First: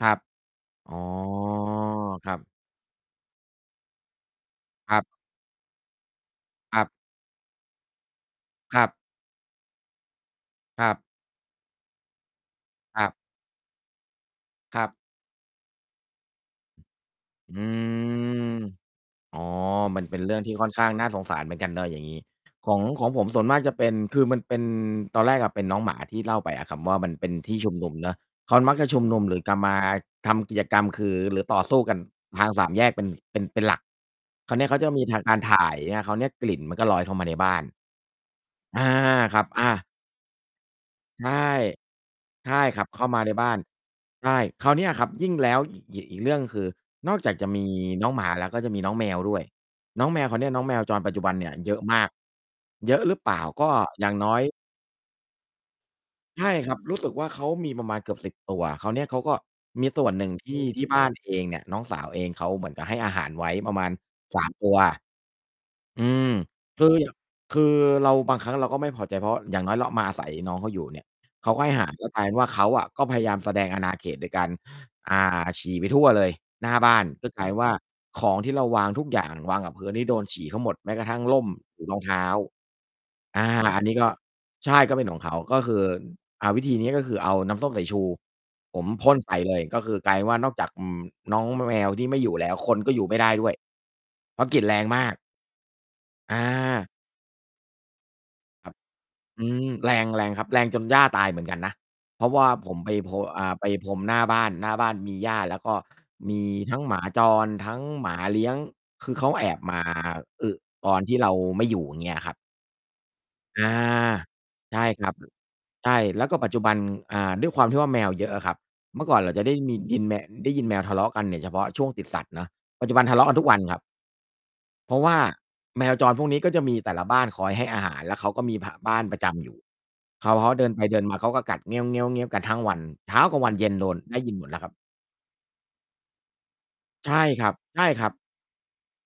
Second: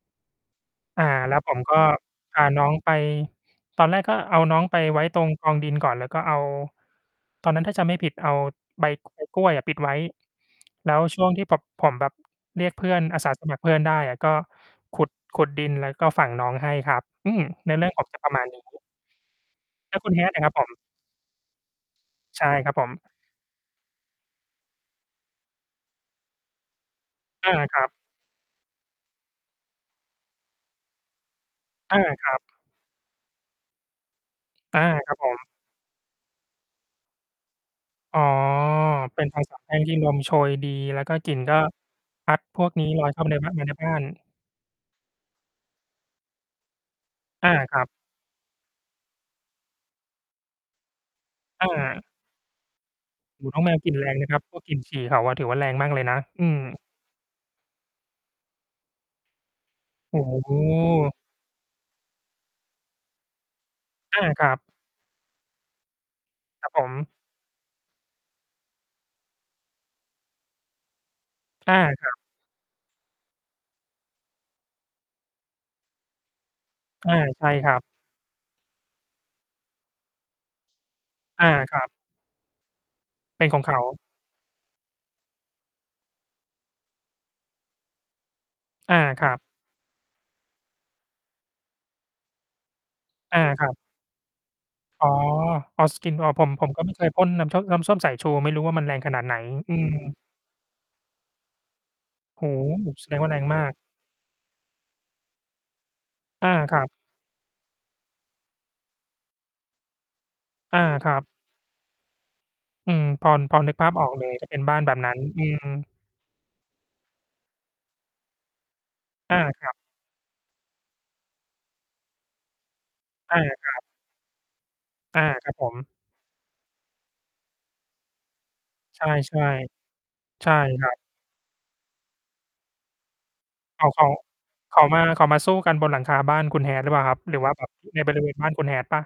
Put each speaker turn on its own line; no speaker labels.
ครับ อ๋อ
อ่า แล้วผมก็
ครั
พา
บ
น้องไป ตอนแรกก็เอาน้องไป
คร
ไ
ั
ว้
บ
ตรงกองดินก่อน แล้วก็เอา
ครับ
ตอนนั้นถ้าจำไม่ผิดเอา
คร
ใ
ั
บ
บ
กอ กล้วยอะ ปิดไว้
ค
แ
ร
ล
ั
้
บ
วช่วงที่แบบผมแบบเรียกเพื่อ
ค
น
รับ
อาสาสมัครเพื่อนได้อะ ก็
ครับ
ขุด ขุดดิน แล้วก็ฝังน้องให้ครับ อืม
อื
เนื้อเรื่องผมจะประมาณ
อ
นี้
อ๋อ
แล้
ม
ว
ัน
คุ
เ
ณ
ป็นเร
Hat
ื่อ
อ
ง
ะคร
ท
ั
ี่
บผ
ค่อ
ม?
นข้างน่าสงสารเหมือนกันเนาะ อย่างงี้
ใช่ค
ข
รับ
อง
ผม
ของผมส่วนมากจะเป็น คือมันเป็น ตอนแรกอะเป็นน้องหมาที่เล่าไปอะครับว่า มันเป็น
อ
ท
า
ี่ชุ
ค
ม
รั
น
บ
ุมเนาะ เขามักจะชุมนุม หรือกะมาทำกิจกรรม คือ หรือต่อสู้ก
อ
ัน
า ครับ
ทาง 3 แยก เป็น เป็น เป็นหลัก คราวนี้เข
อ
า
า
จะมี
คร
ท
ับ
าง
ผ
การ
ม
ถ่ายใช่ไหม? คราวเนี้ยกลิ่นมันก็ลอยเข้ามาในบ้าน
อ๋อ
อา
เป็น
ค
ภ
รั
า
บ
ษา
อ
แป้ง
า
ที่ลมโชยดี แล้วก็
ใช
ก
่
ลิ่นก็พัด
ใช่
พวก
คร
น
ั
ี
บ
้
เข
ล
้า
อย
ม
เข
า
้าม
ใน
าใน
บ้
บ้
า
าน อ
น
ยู่ในบ้าน
ใช่ คราวเนี้ยครับ ยิ่งแล้ว อีก อีกเรื่อง คือ นอกจาก
อ
จะ
า
มี
ครับ
น้องหมาแล้ว ก็จะมีน้องแมวด้วย น้องแมว คราวเนี้ยน้องแมวจรปัจจุบันเนี่ย
อ
เยอะม
า
าก เยอะหรือเปล่
โ
า
อ้โฮ น้อง
ก็
แมวกลิ่นแ
อ
ร
ย่า
ง
ง
น
น
ะ
้
คร
อ
ั
ย
บ พวกกลิ่นฉี่เขาอะ ถือว่าแรงมากเลยนะ
ใ
อ
ช
ื
่
ม
ครับ รู้สึกว่า เขามีประมาณเกือบ 10 ตัว คราวเนี้ยเขาก็ มีส่วน
โอ้
หนึ่ง ท
โ
ี่ ที่บ้าน
ฮ
เองเนี่ย น้องสาวเองเขาเหมือนกับให้อาหารไว้ ประมาณ
อา
ส
ค
า
ร
ม
ับ
ตัว อืม
ครับผ
คื
ม
อ คือเราบางครั้งเราก็ไม่พอใจ เพราะอย่างน้อยเรามาอาศัยน้องเขาอยู่เนี่ย เขาก็ให้
อา
อาหาร
ค
ก็
รับ
กลายเป็นว่าเขาอะก็พยายามแสดงอาณาเขต โดยการ อ่า ฉี่ไปทั่วเลย หน้าบ้าน
อา
ก็ก
ใ
ล
ช
าย
่
เป็นว
ค
่า
รับ
ของที่เราวางทุกอย่าง วางกับพื้นนี่โดนฉี่เขาหมด แม้กระทั่งร่
อ
ม
า ค
หร
รั
ือ
บ
รองเท้า อ
เป
่า
็นของเข
อ
า
ันนี้ก็ ใช่ ก็เป็นของเขา ก็คือ อ่า วิธีนี้ก็คือเอาน้ำส้มสายชู ผม
อา
พ่น
คร
ใ
ั
ส่
บ
เลย ก็คือกลายเป็นว่า นอกจาก อืม น้องแมวที่ไม่อยู่แล้ว คนก็อยู่ไม่ได้
อา
ด้วย
ครับ
เพราะกลิ่นแรงม
อ๋อ
าก
อ๋อ skin noir อ๋อ
อ
ผม ผมก็
า
ไม่เคยพ่นน้ำช้ม น้ำส้มสายชู ไม่รู้
คร
ว
ั
่
บ
ามันแรงขนาดไหน
อืม
อืม
แรง แรงครับ แรงจนหญ้าตายเหมือนกันนะ เพราะว
โอ
่า
้
ผม
โ
ไ
ฮ
ป
แส
โพ
ดงว่าแร
อ
ง
่า
ม
ไป
าก
พรมหน้าบ้าน หน้าบ้านมีหญ้า แล้วก็มี
อา ค
ทั
ร
้
ั
ง
บ
หมาจร ทั้งหมาเลี้ยง คือเขาแอบ มา อึ
อา
ตอน
ค
ท
ร
ี
ั
่
บ
เราไม่อยู่ เงี้ยครับ
อืม พอ พอ
อ
นึ
า
กภาพออกเลย จะเป็นบ
ใ
้
ช
าน
่
แบบ
คร
น
ั
ั้
บ
น อืม
ใช่ แล้วก็ปัจจุบัน อ่า ด้วยความที่ว่าแมวเยอะอะครับ เมื่อก่อนเรา
อา
จะได้
คร
ม
ับ
ี ยินแมะ ได้ยินแมวทะเลาะกันเนี่ย เฉพาะช่วงติดสัดเนาะ ปัจจุบันทะเลาะกั
อ
น
า
ทุกวัน
คร
ค
ั
รับ
บ
เพราะว่า
อา ครับผ
แม
ม
วจรพวกนี้ ก็จะมีแต่ละบ้านคอยให้อาหาร แล้วเขาก็มี ห บ้า
ใช
น
่
ประจำอยู่ เขา
ๆ
เ
ใ
ข
ช
า
่
เดินไป
ครั
เด
บ
ินมา เขาก็กัด กันทั้งวัน เช้า กลางวัน เย็น โ
อ
ด
้าว
น
เขา
ได้ยินหมดแล้วครั
เ
บ
ขามา เขามาสู้กันบนหลังคาบ้านคุณ Hat หรือเปล่า
ใช
ครับ?
่
หรื
ค
อ
ร
ว
ั
่า
บ
แบบ
ใช่
ใน
ครั
บ
บ
ริเวณบ้านคุณ Hat เปล่า?